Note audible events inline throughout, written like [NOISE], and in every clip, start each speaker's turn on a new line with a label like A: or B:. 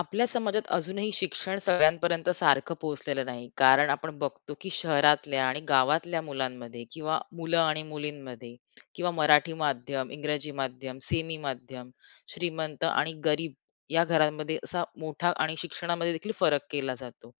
A: आपल्या समाजात अजूनही शिक्षण सगळ्यांपर्यंत सारखं पोहोचलेलं नाही. कारण आपण बघतो, की शहरातल्या आणि गावातल्या मुलांमध्ये किंवा मुलं आणि मुलींमध्ये किंवा मराठी माध्यम, इंग्रजी माध्यम, सेमी माध्यम, श्रीमंत आणि गरीब या घरांमध्ये असा मोठा आणि शिक्षणामध्ये देखील फरक केला जातो.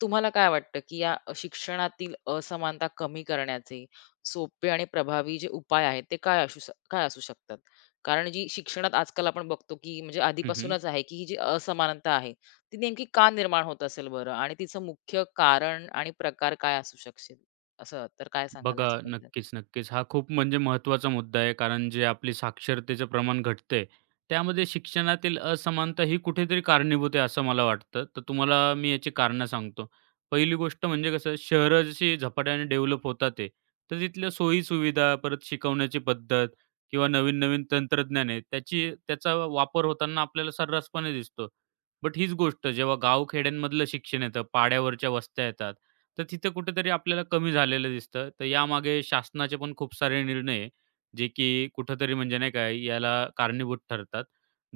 A: तुम्हाला काय वाटतं, की या शिक्षणातील असमानता कमी करण्याचे सोपे आणि प्रभावी जे उपाय आहेत, ते काय काय असू शकतात? कारण जी शिक्षणात आजकाल आपण बघतो, की म्हणजे
B: हं, हं.
A: आधीपासूनच आहे, की ही जी असमानता आहे, ती नेमकी का निर्माण होत असेल बरं? आणि तिचं मुख्य कारण आणि प्रकार काय असू शकशील? असं तर काय सांगाल
B: बघा,
A: ह्याच्याबद्दल?
B: नक्कीच, नक्कीच. हा खूप म्हणजे महत्त्वाचा मुद्दा आहे. कारण जे आपली साक्षरतेचं प्रमाण घटतंय, त्यामध्ये शिक्षणातील असमानता ही कुठेतरी कारणीभूत आहे, असं मला वाटतं. तर तुम्हाला मी याची कारणं सांगतो. पहिली गोष्ट म्हणजे कसं, शहरं जशी झपाट्याने डेव्हलप होतात आहे, तर तिथल्या सोयी-सुविधा, परत शिकवण्याची पद्धत किंवा नवीन-नवीन तंत्रज्ञान आहे, त्याचा वापर होताना आपल्याला सर्रासपणे दिसतो. बट हीच गोष्ट जेव्हा गाव-खेड्यांमधलं शिक्षण येतं, पाड्यावरच्या वस्त्या येतात, तर तिथं कुठेतरी आपल्याला कमी झालेलं दिसतं. तर यामागे शासनाचे पण खूप सारे निर्णय आहे, जे की कुठेतरी म्हणजे नाही का याला कारणीभूत ठरतात.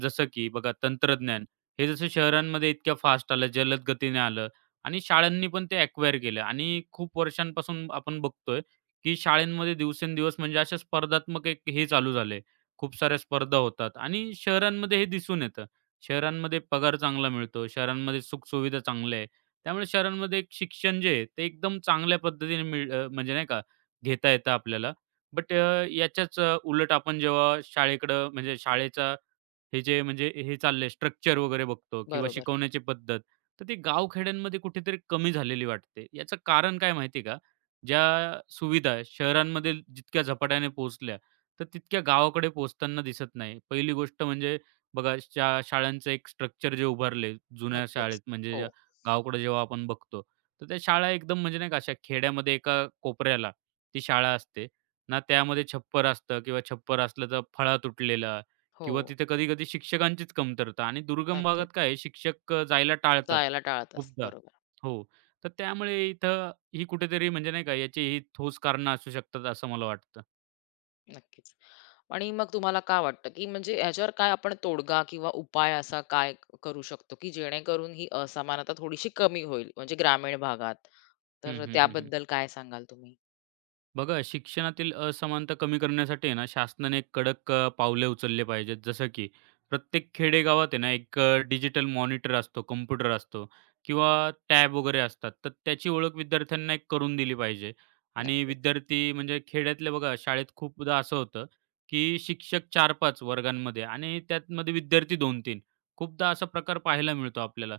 B: जसं की बघा तंत्रज्ञान, हे जसं शहरांमध्ये इतक्या फास्ट आलं, जलद गतीने आलं आणि शाळांनी पण ते अॅक्वायर केलं आणि खूप वर्षांपासून आपण बघतोय, की शाळांमध्ये दिवसेंदिवस म्हणजे अशा स्पर्धात्मक एक हे चालू झाले. खूप साऱ्या स्पर्धा होतात आणि शहरांमध्ये हे दिसून येतं. शहरांमध्ये पगार चांगला मिळतो, शहरांमध्ये सुखसुविधा चांगल्या आहेत, त्यामुळे शहरांमध्ये एक शिक्षण जे आहे ते एकदम चांगल्या पद्धतीने म्हणजे नाही का घेता येतं आपल्याला. बट याच्याच उलट आपण जेव्हा शाळेकडं म्हणजे शाळेचा हे जे म्हणजे हे चाललंय स्ट्रक्चर वगैरे बघतो किंवा
A: बरोबर.
B: शिकवण्याची पद्धत, तर ती गावखेड्यांमध्ये कुठेतरी कमी झालेली वाटते. याचं कारण काय माहिती आहे का? ज्या सुविधा शहरांमध्ये जितक्या झपाट्याने पोहोचल्या, तर तितक्या गावाकडे पोहोचताना दिसत नाही. पहिली गोष्ट म्हणजे बघा शाळांचं एक स्ट्रक्चर जे उभारले जुन्या
A: नक्कीच.
B: शाळेत म्हणजे
A: हो,
B: ज्या गावाकडे जेव्हा आपण बघतो, तर त्या शाळा एकदम म्हणजे नाही का अशा खेड्यामध्ये एका कोपऱ्याला ती शाळा असते. ना त्यामध्ये छप्पर असतं किंवा छप्पर असलं तर फळा तुटलेला
A: हो.
B: किंवा तिथे कधी-कधी शिक्षकांचीच कमतरता आणि दुर्गम
A: नक्कीच.
B: भागात काय आहे, शिक्षक जायला टाळतात
A: जायला टाळतात.
B: खूपदा.
A: बरोबर.
B: हो, तर त्यामुळे इथं ही कुठेतरी म्हणजे नाही का याची ही ठोस कारणं असू शकतात असं मला वाटतं.
A: नक्कीच. आणि मग तुम्हाला काय वाटतं, की म्हणजे ह्याच्यावर काय आपण तोडगा किंवा उपाय असा काय करू शकतो, की जेणेकरून ही असमानता थोडीशी कमी होईल, म्हणजे ग्रामीण भागात?
B: हं,
A: तर
B: हं, हं, हं.
A: त्याबद्दल काय सांगाल तुम्ही?
B: बघा, शिक्षणातील असमानता कमी करण्यासाठी आहे ना, शासनाने कडक पावले उचलले पाहिजेत. जसं की प्रत्येक खेडेगावात आहे ना, एक डिजिटल मॉनिटर असतो, कॉम्प्युटर असतो किंवा टॅब वगैरे असतात. तर त्याची ओळख विद्यार्थ्यांना एक करून दिली पाहिजे. आणि
A: नक्कीच.
B: विद्यार्थी म्हणजे खेड्यातले बघा, शाळेत खूपदा असं होतं, की शिक्षक 4-5 वर्गांमध्ये आणि त्यातमध्ये विद्यार्थी 2-3 खूपदा असा प्रकार पाहायला मिळतो आपल्याला.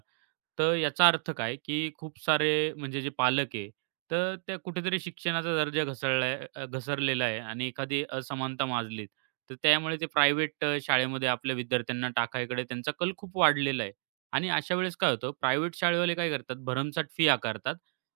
B: तर याचा अर्थ काय, की खूप सारे म्हणजे जे पालक आहे, तर त्या कुठेतरी शिक्षणाचा दर्जा घसरलेला आहे आणि एखादी असमानता माजलीत. तर त्यामुळे ते प्रायव्हेट शाळेमध्ये आपल्या विद्यार्थ्यांना टाकायकडे त्यांचा कल खूप वाढलेला आहे. आणि अशा वेळेस काय होतं, प्रायव्हेट शाळेवाले काय करतात, भरमसाठ फी आकारतात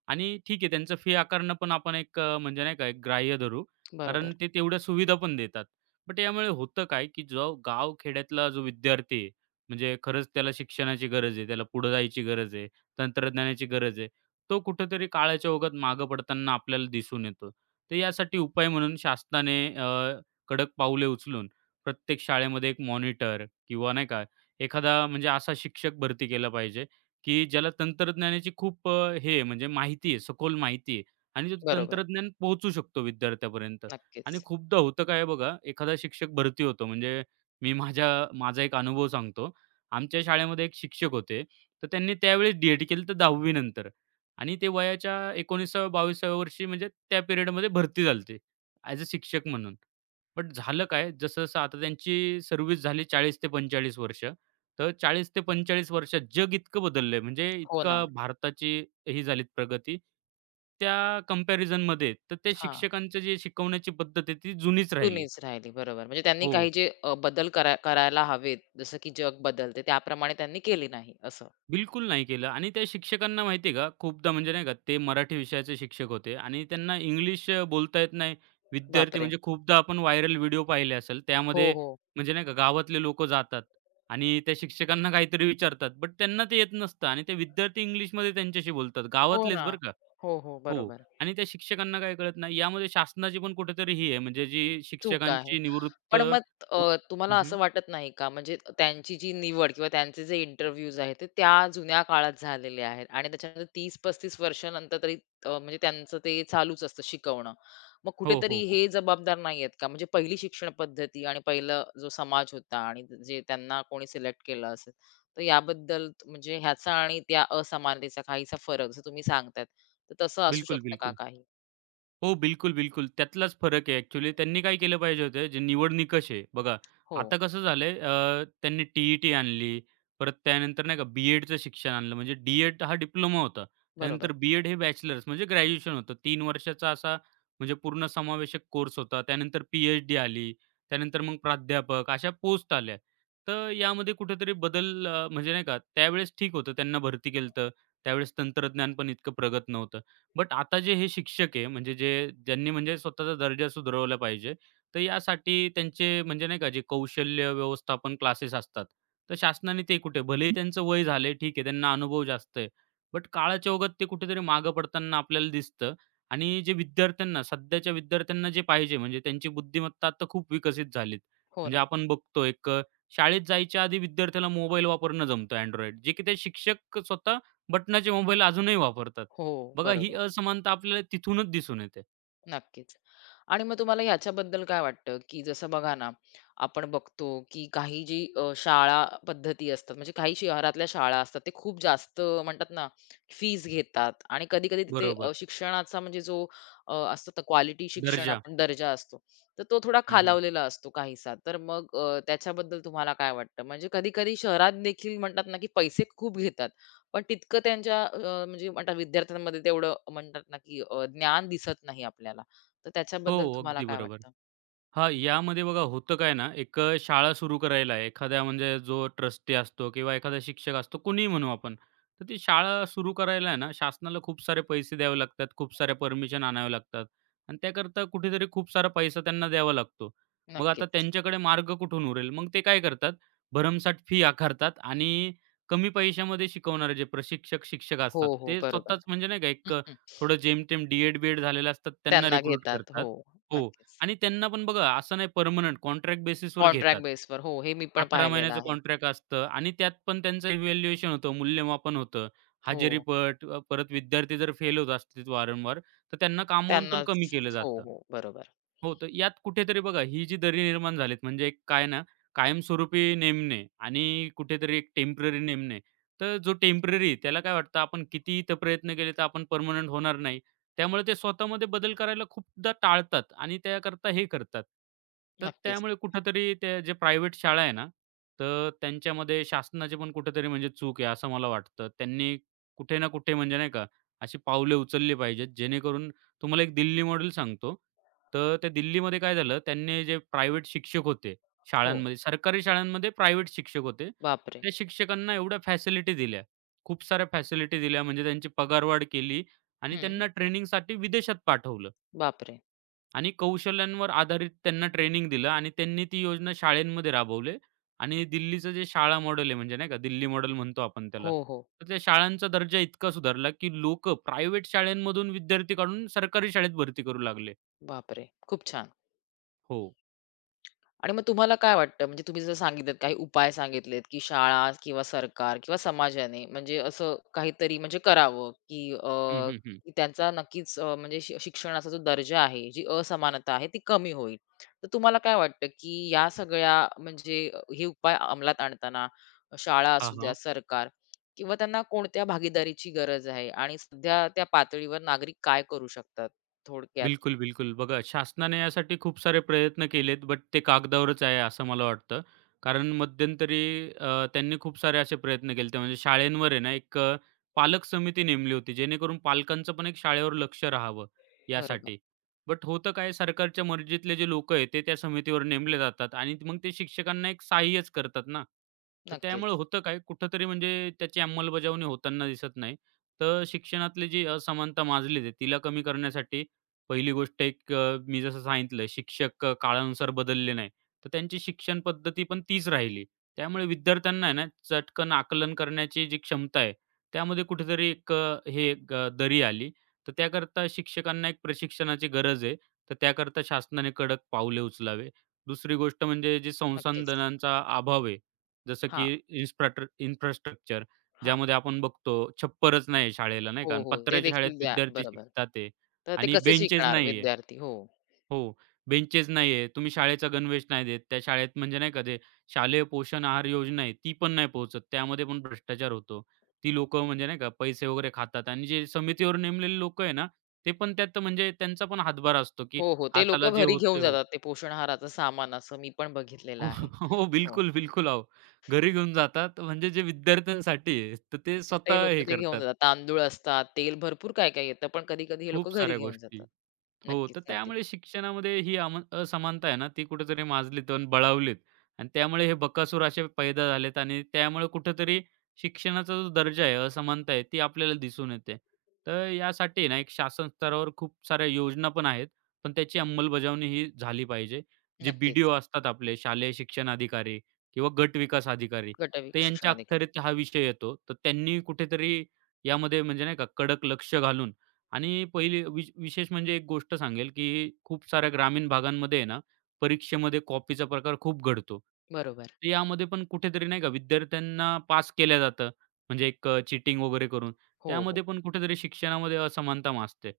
B: आणि ठीक आहे, त्यांचं फी आकारणं पण आपण एक म्हणजे नाही का, एक ग्राह्य धरू,
A: बरोबर.
B: कारण ते तेवढ्या सुविधा पण देतात. बट यामुळे होतं काय, की जो गाव खेड्यातला जो विद्यार्थी आहे, म्हणजे खरंच त्याला शिक्षणाची गरज आहे, त्याला पुढे जायची गरज आहे, तंत्रज्ञानाची गरज आहे. तो कुठेतरी काळाच्या ओघात मागं पडताना आपल्याला दिसून येतो. तर यासाठी उपाय म्हणून शासनाने कडक पाऊले उचलून प्रत्येक शाळेमध्ये एक मॉनिटर किंवा नाही का एखादा म्हणजे असा शिक्षक भरती केला पाहिजे, की ज्याला तंत्रज्ञानाची खूप हे आहे म्हणजे माहिती आहे, सखोल माहिती आहे आणि तो
A: बरोबर.
B: तंत्रज्ञान पोहोचू शकतो विद्यार्थ्यापर्यंत. आणि
A: नक्कीच.
B: खूपदा होतं काय बघा, एखादा शिक्षक भरती होतो म्हणजे मी माझ्या माझा एक अनुभव सांगतो. आमच्या शाळेमध्ये एक शिक्षक होते, तर त्यांनी त्यावेळेस डी-एड केली तर 10वी नंतर आणि ते वयाच्या 19व्या-22व्या वर्षी म्हणजे त्या पिरियडमध्ये भरती झाले ते ॲज अ शिक्षक म्हणून. बट झालं काय, जसं-जसं आता त्यांची सर्व्हिस झाली 40 ते 45 वर्ष, तर 40 ते 45 वर्षात जग इतकं बदललंय म्हणजे
A: हो
B: इतका
A: ना.
B: भारताची ही झाली प्रगती, त्या कंपॅरिझनमध्ये तर त्या
A: हां.
B: शिक्षकांचं जे शिकवण्याची पद्धत आहे ती जुनीच राहिली.
A: जुनीच राहिली. बरोबर. म्हणजे त्यांनी
B: हो.
A: काही जे बदल करायला हवेत, जसं की जग बदलते त्याप्रमाणे त्यांनी केली नाही असं.
B: बिलकुल नाही केलं आणि त्या शिक्षकांना माहिती आहे का, खूपदा म्हणजे नाही का, ते मराठी विषयाचे शिक्षक होते आणि त्यांना इंग्लिश बोलता येत नाही. विद्यार्थी
A: बापरे!
B: म्हणजे खूपदा आपण व्हायरल व्हिडिओ पाहिले असेल,
A: हो,
B: त्यामध्ये
A: हो.
B: म्हणजे नाही का, गावातले लोकं जातात आणि त्या शिक्षकांना काहीतरी विचारतात, बट त्यांना ते येत नसतं आणि ते विद्यार्थी इंग्लिशमध्ये त्यांच्याशी बोलतात.
A: हो
B: गावातलेच
A: ना.
B: बरं का.
A: हो, हो.
B: हो,
A: बरोबर.
B: आणि त्या शिक्षकांना काही कळत नाही. यामध्ये शासनाची पण कुठेतरी ही आहे, म्हणजे जी
A: चूक आहे.
B: शिक्षकांची निवृत्त
A: पण मग
B: व
A: तुम्हाला
B: हं,
A: असं वाटत नाही का, म्हणजे त्यांची जी निवड किंवा त्यांचे जे इंटरव्ह्यूज आहेत, ते त्या जुन्या काळात झालेले आहेत आणि त्याच्यानंतर 30-35 वर्षानंतर तरी म्हणजे त्यांचं ते चालूच असतं शिकवणं. मग
B: हो, हो,
A: कुठेतरी
B: हो.
A: हे जबाबदार नाही आहेत का? म्हणजे पहिली शिक्षण पद्धती आणि पहिला जो समाज होता आणि जे त्यांना कोणी सिलेक्ट केलं असेल, तर याबद्दल म्हणजे ह्याचा आणि त्या असमानतेचा काहीसा फरक जसं तुम्ही सांगतायत, तर तसं असू
B: बिलकुल,
A: शकतं का
B: बिलकुल.
A: काही?
B: हो, बिलकुल, बिलकुल. त्यातलाच फरक आहे ॲक्चुअली. त्यांनी काय केलं पाहिजे होतं, जे निवड निकष आहे बघा,
A: हो,
B: आता कसं झालंय, त्यांनी टी-ई-टी आणली, परत त्यानंतर नाही का बी-एडचं शिक्षण आणलं, म्हणजे डी-एड हा डिप्लोमा होता.
A: बरोबर.
B: त्यानंतर बी-एड हे बॅचलर्स म्हणजे ग्रॅज्युएशन होतं. 3 वर्षाचा असा म्हणजे पूर्ण समावेशक कोर्स होता. त्यानंतर पी-एच-डी आली, त्यानंतर मग प्राध्यापक अशा पोस्ट आल्या. तर यामध्ये कुठेतरी बदल म्हणजे नाही का त्यावेळेस ठीक होतं, त्यांना भरती केलं होतं. त्यावेळेस तंत्रज्ञान पण इतकं प्रगत नव्हतं. बट आता जे हे शिक्षक आहे, म्हणजे जे ज्यांनी म्हणजे स्वतःचा दर्जा सुधारवला पाहिजे, तर यासाठी त्यांचे म्हणजे नाही का जे कौशल्य व्यवस्थापन क्लासेस असतात, तर शासनाने ते कुठे भलेही त्यांचं वय झालंय ठीक आहे, त्यांना अनुभव जास्त आहे. बट काळाच्या ओघात ते कुठेतरी मागं पडताना आपल्याला दिसतं आणि जे विद्यार्थ्यांना सध्याच्या विद्यार्थ्यांना जे पाहिजे म्हणजे त्यांची बुद्धिमत्ता आता खूप विकसित झालीत.
A: हो
B: म्हणजे
A: ना.
B: आपण बघतो एक शाळेत जायच्या आधी विद्यार्थ्याला मोबाईल वापरणं जमतं Android, जे की ते शिक्षक स्वतः बटनाचे मोबाईल अजूनही वापरतात.
A: हो,
B: बघा ही
A: बरोबर.
B: असमानता आपल्याला तिथूनच दिसून येते.
A: नक्कीच. आणि मग तुम्हाला ह्याच्याबद्दल काय वाटतं, की जसं बघा ना, आपण बघतो, की काही जी शाळा पद्धती असतात, म्हणजे काही शहरातल्या शाळा असतात, ते खूप जास्त म्हणतात ना, फीज घेतात आणि कधी-कधी तिथे
B: बरोबर.
A: शिक्षणाचा म्हणजे जो असतो ना क्वालिटी शिक्षण
B: दर्जा.
A: आपण दर्जा असतो, तर तो थोडा
B: हं, हं.
A: खालावलेला असतो काहीसा. तर मग त्याच्याबद्दल तुम्हाला काय वाटतं? म्हणजे कधी-कधी शहरात देखील म्हणतात ना, की पैसे खूप घेतात पण तितकं त्यांच्या म्हणजे म्हणतात विद्यार्थ्यांमध्ये तेवढं म्हणतात ना, की ज्ञान दिसत नाही आपल्याला. तर
B: हो,
A: त्याच्याबद्दल तुम्हाला
B: अगदी
A: काय
B: बरोबर.
A: वाटतं?
B: हां, यामध्ये बघा होतं काय ना, एक शाळा सुरू करायला एखाद्या म्हणजे जो ट्रस्टी असतो किंवा एखादा शिक्षक असतो, कोणीही म्हणू आपण. तर ती शाळा सुरू करायला आहे ना, शासनाला खूप सारे पैसे द्यावे लागतात, खूप सारे परमिशन आणाव्या लागतात आणि त्याकरता कुठेतरी खूप सारा पैसा त्यांना द्यावा लागतो. मग आता
A: नक्कीच.
B: त्यांच्याकडे मार्ग कुठून उरेल? मग ते काय करतात, भरमसाठ फी आकारतात आणि कमी पैशामध्ये शिकवणारे जे प्रशिक्षक, शिक्षक
A: हो,
B: असतात,
A: हो.
B: ते
A: बरोबर.
B: स्वतःच म्हणजे नाही का
A: हं,
B: एक
A: हं.
B: थोडं जेमतेम डी-एड, बीएड झालेले असतात त्यांना
A: त्यांना
B: रिक्रूट
A: घेतात.
B: करतात.
A: हो,
B: हो,
A: नक्कीच.
B: आणि त्यांना पण बघा असं नाही पर्मनंट कॉन्ट्रॅक्ट बेसिसवर
A: कॉन्ट्रॅक्ट
B: घेतात.
A: बेसवर. हो, हे मी पण
B: 11
A: पाहिलेलं
B: महिन्याचं
A: आहे.
B: कॉन्ट्रॅक्ट असतं आणि त्यात पण त्यांचं इव्हॅल्युएशन होतं, मूल्यमापन होतं.
A: हो,
B: परत विद्यार्थी जर फेल होत असतील वारंवार, तर त्यांना कामावून पण कमी
A: त्यांनाच
B: केलं
A: हो,
B: जातं.
A: हो. बरोबर.
B: हो, तर यात कुठेतरी बघा ही जी दरी निर्माण झालीत म्हणजे एक काय ना, कायमस्वरूपी नेमणे आणि कुठेतरी एक टेम्पररी नेमणे. तर जो टेम्पररी त्याला काय वाटतं आपण कितीही तर प्रयत्न केले तर आपण पर्मनंट होणार नाही. त्यामुळे ते स्वतःमध्ये बदल करायला खूपदा टाळतात आणि त्याकरता हे करतात. तर
A: नक्कीच.
B: त्यामुळे कुठेतरी त्या जे प्रायव्हेट शाळा आहे ना, तर त्यांच्यामध्ये शासनाची पण कुठेतरी म्हणजे चूक आहे असं मला वाटतं. त्यांनी कुठे ना कुठे म्हणजे नाही का, अशी पावले उचलली पाहिजेत जेणेकरून तुम्हाला एक दिल्ली मॉडेल सांगतो. तर त्या दिल्लीमध्ये काय झालं, त्यांनी जे प्रायव्हेट शिक्षक होते
A: हो.
B: शाळांमध्ये, सरकारी शाळांमध्ये प्रायव्हेट शिक्षक होते.
A: बापरे!
B: त्या शिक्षकांना एवढ्या फॅसिलिटी दिल्या, खूप साऱ्या फॅसिलिटी दिल्या म्हणजे त्यांची पगारवाढ केली आणि
A: हं.
B: त्यांना ट्रेनिंगसाठी विदेशात पाठवलं.
A: बापरे!
B: आणि कौशल्यांवर आधारित त्यांना ट्रेनिंग दिलं आणि त्यांनी ती योजना शाळेमध्ये राबवली आणि दिल्लीचं जे शाळा मॉडेल आहे म्हणजे नाही का दिल्ली मॉडेल म्हणतो आपण त्याला.
A: हो, हो.
B: तर त्या शाळांचा दर्जा इतका सुधारला, की लोक प्रायव्हेट शाळांमधून विद्यार्थी काढून सरकारी शाळेत भरती करू लागले.
A: बापरे! खूप छान.
B: हो.
A: आणि मग तुम्हाला काय वाटतं, म्हणजे तुम्ही जसं सांगितलेत काही उपाय सांगितलेत, की शाळा किंवा सरकार किंवा समाजाने म्हणजे असं काहीतरी म्हणजे करावं, की
B: हं, हं, हं.
A: की त्यांचा नक्कीच म्हणजे शिक्षणाचा जो दर्जा आहे, जी असमानता आहे ती कमी होईल. तर तुम्हाला काय वाटतं, की या सगळ्या म्हणजे हे उपाय अंमलात आणताना शाळा
B: हां,
A: असू द्या,
B: हां.
A: सरकार किंवा त्यांना कोणत्या भागीदारीची गरज आहे आणि सध्या त्या पातळीवर नागरिक काय करू शकतात? थोडक्यात.
B: बिलकुल, बिलकुल. बघा शासनाने यासाठी खूप सारे प्रयत्न केलेत, बट ते कागदावरच आहे असं मला वाटतं. कारण मध्यंतरी त्यांनी खूप सारे असे प्रयत्न केले होते. म्हणजे शाळेंवर आहे ना एक पालक समिती नेमली होती, जेणेकरून पालकांचं पण एक शाळेवर लक्ष राहावं
A: बरोबर.
B: यासाठी. बट होतं काय, सरकारच्या मर्जीतले जे लोकं आहेत, ते त्या समितीवर नेमले जातात आणि मग ते शिक्षकांना एक सहाय्यच करतात ना. तर त्यामुळे
A: नक्कीच,
B: होतं काय, कुठेतरी म्हणजे त्याची अंमलबजावणी होताना दिसत नाही. तर शिक्षणातली जी असमानता माजली आहे, तिला कमी करण्यासाठी पहिली गोष्ट एक मी जसं सांगितलं शिक्षक काळानुसार बदलले नाही. तर त्यांची शिक्षण पद्धती पण तीच राहिली. त्यामुळे विद्यार्थ्यांना आहे ना, चटकन आकलन करण्याची जी क्षमता आहे, त्यामध्ये कुठेतरी एक हे एक दरी आली. तर त्याकरता शिक्षकांना एक प्रशिक्षणाची गरज आहे. तर त्याकरता शासनाने कडक पाऊले उचलावे. दुसरी गोष्ट म्हणजे जे
A: नक्कीच.
B: संसाधनांचा अभाव आहे. जसं
A: हां,
B: की इन्फ्रास्ट्रक्चर
A: हां.
B: ज्यामध्ये आपण बघतो छप्परच नाही शाळेला नाही
A: हो,
B: का आणि
A: हो. ते
B: पत्र्याच्या शाळेत
A: देखील द्या.
B: विद्यार्थी
A: बरोबर.
B: शिकतात
A: तर ते
B: आणि
A: कसं
B: बेंचेस
A: शिकणार
B: नाहीये.
A: विद्यार्थी? हो.
B: हो, बेंचेस नाहीये. तुम्ही शाळेचा गणवेश नाही देत. त्या शाळेत म्हणजे नाही का ते शालेय पोषण आहार योजना आहे, ती पण नाही पोहोचत. त्यामध्ये पण भ्रष्टाचार होतो. ती लोकं म्हणजे नाही का पैसे वगैरे खातात आणि जे समितीवर नेमलेले लोकं आहे ना, ते पण त्यात म्हणजे त्यांचा पण हातभार असतो, की
A: हो, हो. ते
B: "हा चला
A: लोकं
B: जे
A: घरी
B: होतं ते
A: घेऊन
B: होतं."
A: जातात ते पोषण आहाराचं सामान असं मी पण बघितलेलं
B: हो,
A: आहे.
B: [LAUGHS] हो.
A: हो.
B: बिलकुल, बिलकुल अहो. घरी घेऊन जातात म्हणजे जे विद्यार्थ्यांसाठी आहे, तर ते
A: ते
B: स्वतः हे
A: लोकं ते घेऊन
B: करतात.
A: जातात. तांदूळ असतात, तेल भरपूर काय-काय येतं. पण कधी-कधी हे लोकं
B: खूप
A: घरी
B: साऱ्या
A: घेऊन
B: गोष्टी.
A: जातात.
B: हो,
A: नक्कीच,
B: तर
A: नक्कीच.
B: त्यामुळे शिक्षणामध्ये ही असमानता आहे ना, ती कुठेतरी माजलीत आणि बळावलीत आणि त्यामुळे हे बकासूर असे पैदा झालेत आणि त्यामुळे कुठेतरी शिक्षणाचा जो दर्जा आहे, असमानता आहे, ती आपल्याला दिसून येते. तर यासाठी ना, एक शासन स्तरावर खूप साऱ्या योजना पण आहेत, पण त्याची अंमलबजावणी ही झाली पाहिजे. जे बी-डी-ओ
A: नक्कीच.
B: असतात आपले शालेय शिक्षण अधिकारी किंवा गट विकास अधिकारी,
A: गट वि
B: तर यांच्या
A: शिक्षणाधिकारी.
B: अखत्यारीत हा विषय येतो. तर त्यांनी कुठेतरी यामध्ये म्हणजे नाही का, कडक लक्ष घालून आणि पहिली विशेष म्हणजे एक गोष्ट सांगेल, की खूप साऱ्या ग्रामीण भागांमध्ये आहे ना, परीक्षेमध्ये कॉपीचा प्रकार खूप घडतो.
A: बरोबर.
B: तर यामध्ये पण कुठेतरी नाही का विद्यार्थ्यांना पास केलं जातं. म्हणजे एक चीटिंग वगैरे करून.
A: हो, हो.
B: त्यामध्ये पण कुठेतरी शिक्षणामध्ये असमानता मासते.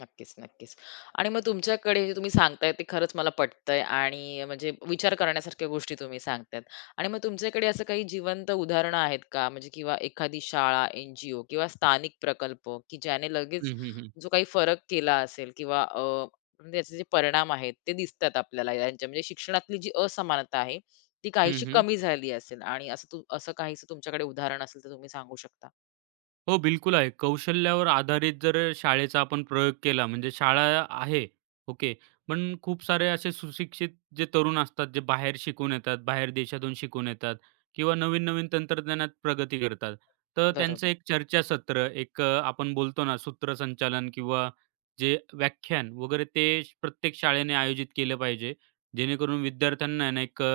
A: नक्कीच, नक्कीच. आणि मग तुमच्याकडे जे तुम्ही सांगताय ते खरंच मला पटतंय आणि म्हणजे विचार करण्यासारख्या गोष्टी तुम्ही सांगतायत. आणि मग तुमच्याकडे असं काही जिवंत उदाहरणं आहेत का? म्हणजे किंवा एखादी शाळा, एन किंवा स्थानिक प्रकल्प, की ज्याने लगेच
B: हं, हं, हं.
A: जो काही फरक केला असेल किंवा म्हणजे याचे जे परिणाम आहेत ते दिसतात आपल्याला यांच्या म्हणजे शिक्षणातली जी असमानता आहे, ती
B: हं,
A: काहीशी
B: हं.
A: कमी झाली असेल आणि असं काहीसं तुमच्याकडे उदाहरण असेल तर तुम्ही सांगू शकता?
B: हो, बिलकुल आहे. कौशल्यावर आधारित जर शाळेचा आपण प्रयोग केला म्हणजे शाळा आहे, ओके. पण खूप सारे असे सुशिक्षित जे तरुण असतात, जे बाहेर शिकून येतात, बाहेर देशातून शिकून येतात किंवा नवीन-नवीन तंत्रज्ञानात प्रगती करतात. तर त्यांचं
A: बरोबर.
B: एक चर्चासत्र, एक आपण बोलतो ना सूत्रसंचालन किंवा जे व्याख्यान वगैरे ते प्रत्येक शाळेने आयोजित केलं पाहिजे. जेणेकरून विद्यार्थ्यांना आहे ना एक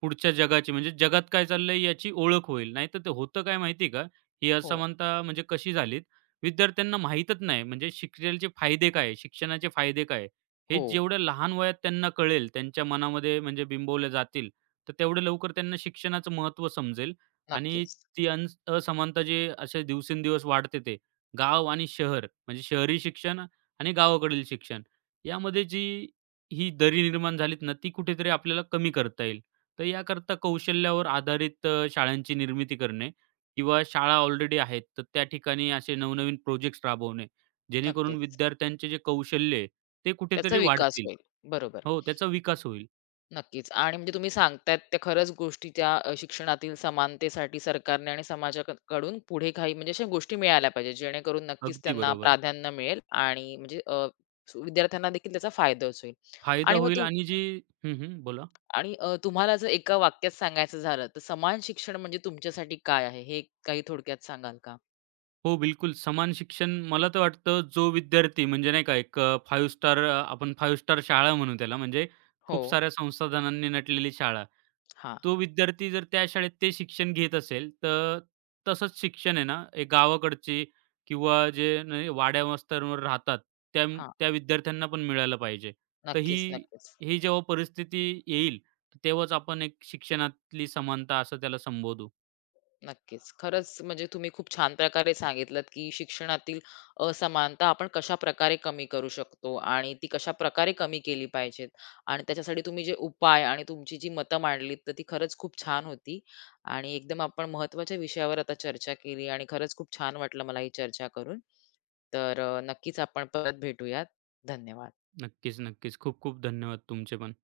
B: पुढच्या जगाची म्हणजे जगात काय चाललंय याची ओळख होईल. नाहीतर ते होतं काय माहिती का? ही
A: हो,
B: असमानता म्हणजे कशी झालीत, विद्यार्थ्यांना माहीतच नाही म्हणजे शिक्षणाचे फायदे काय आहे? शिक्षणाचे फायदे काय हे
A: हो.
B: जेवढ्या लहान वयात त्यांना कळेल, त्यांच्या मनामध्ये म्हणजे बिंबवल्या जातील, तर तेवढं लवकर त्यांना शिक्षणाचं महत्त्व समजेल आणि
A: नक्कीच,
B: ती असमानता जी असे दिवसेंदिवस वाढते ते, गाव आणि शहर म्हणजे शहरी शिक्षण आणि गावाकडील शिक्षण यामध्ये जी ही दरी निर्माण झालीत ना, ती कुठेतरी आपल्याला कमी करता येईल. तर याकरता कौशल्यावर आधारित शाळांची निर्मिती करणे किंवा शाळा ऑलरेडी आहेत, तर त्या ठिकाणी असे नवनवीन प्रोजेक्ट्स राबवणे, जेणेकरून
A: नक्कीच.
B: विद्यार्थ्यांचे जे कौशल्य आहे, ते
A: त्याचा
B: कुठेतरी
A: विकास
B: वाढतील.
A: होईल. बरोबर.
B: हो, त्याचा विकास होईल.
A: नक्कीच. आणि म्हणजे तुम्ही सांगतायत त्या खरंच गोष्टी त्या शिक्षणातील समानतेसाठी सरकारने आणि समाजाक कडून पुढे काही म्हणजे अशा गोष्टी मिळाल्या पाहिजेत, जेणेकरून नक्कीच
B: अगदी
A: त्यांना
B: बरोबर.
A: प्राधान्य मिळेल आणि म्हणजे विद्यार्थ्यांना देखील त्याचा फायदाच होईल.
B: फायदा
A: आणि मग
B: होईल
A: तू
B: आणि हं, हं. बोला.
A: आणि तुम्हाला जर एका वाक्यात सांगायचं झालं, तर समान शिक्षण म्हणजे तुमच्यासाठी काय आहे? हे काही थोडक्यात सांगाल का?
B: हो, बिलकुल. समान शिक्षण मला तर वाटतं जो विद्यार्थी म्हणजे नाही का एक 5 स्टार आपण 5 स्टार शाळा म्हणू त्याला म्हणजे
A: हो.
B: खूप साऱ्या संसाधनांनी नटलेली शाळा.
A: हां,
B: तो विद्यार्थी जर त्या शाळेत ते शिक्षण घेत असेल, तर तसंच शिक्षण आहे ना, एक गावाकडचे किंवा जे नाही वाड्या वस्त्यांवर राहतात त्या
A: हां.
B: त्या विद्यार्थ्यांना पण मिळालं पाहिजे. तर
A: नक्कीच,
B: ही
A: नक्कीच.
B: ही जेव्हा परिस्थिती येईल, तेव्हाच आपण एक शिक्षणातली समानता असं त्याला संबोधू.
A: नक्कीच. खरंच म्हणजे तुम्ही खूप छान प्रकारे सांगितलत, की शिक्षणातील असमानता आपण कशाप्रकारे कमी करू शकतो आणि ती कशाप्रकारे कमी केली पाहिजेत आणि त्याच्यासाठी तुम्ही जे उपाय आणि तुमची जी मतं मांडलीत, तर ती खरंच खूप छान होती आणि एकदम आपण महत्त्वाच्या विषयावर आता चर्चा केली आणि खरंच खूप छान वाटलं मला ही चर्चा करून. तर नक्कीच आपण परत भेटूयात. धन्यवाद.
B: नक्कीच, नक्कीच. खूप खूप धन्यवाद तुमचे पण.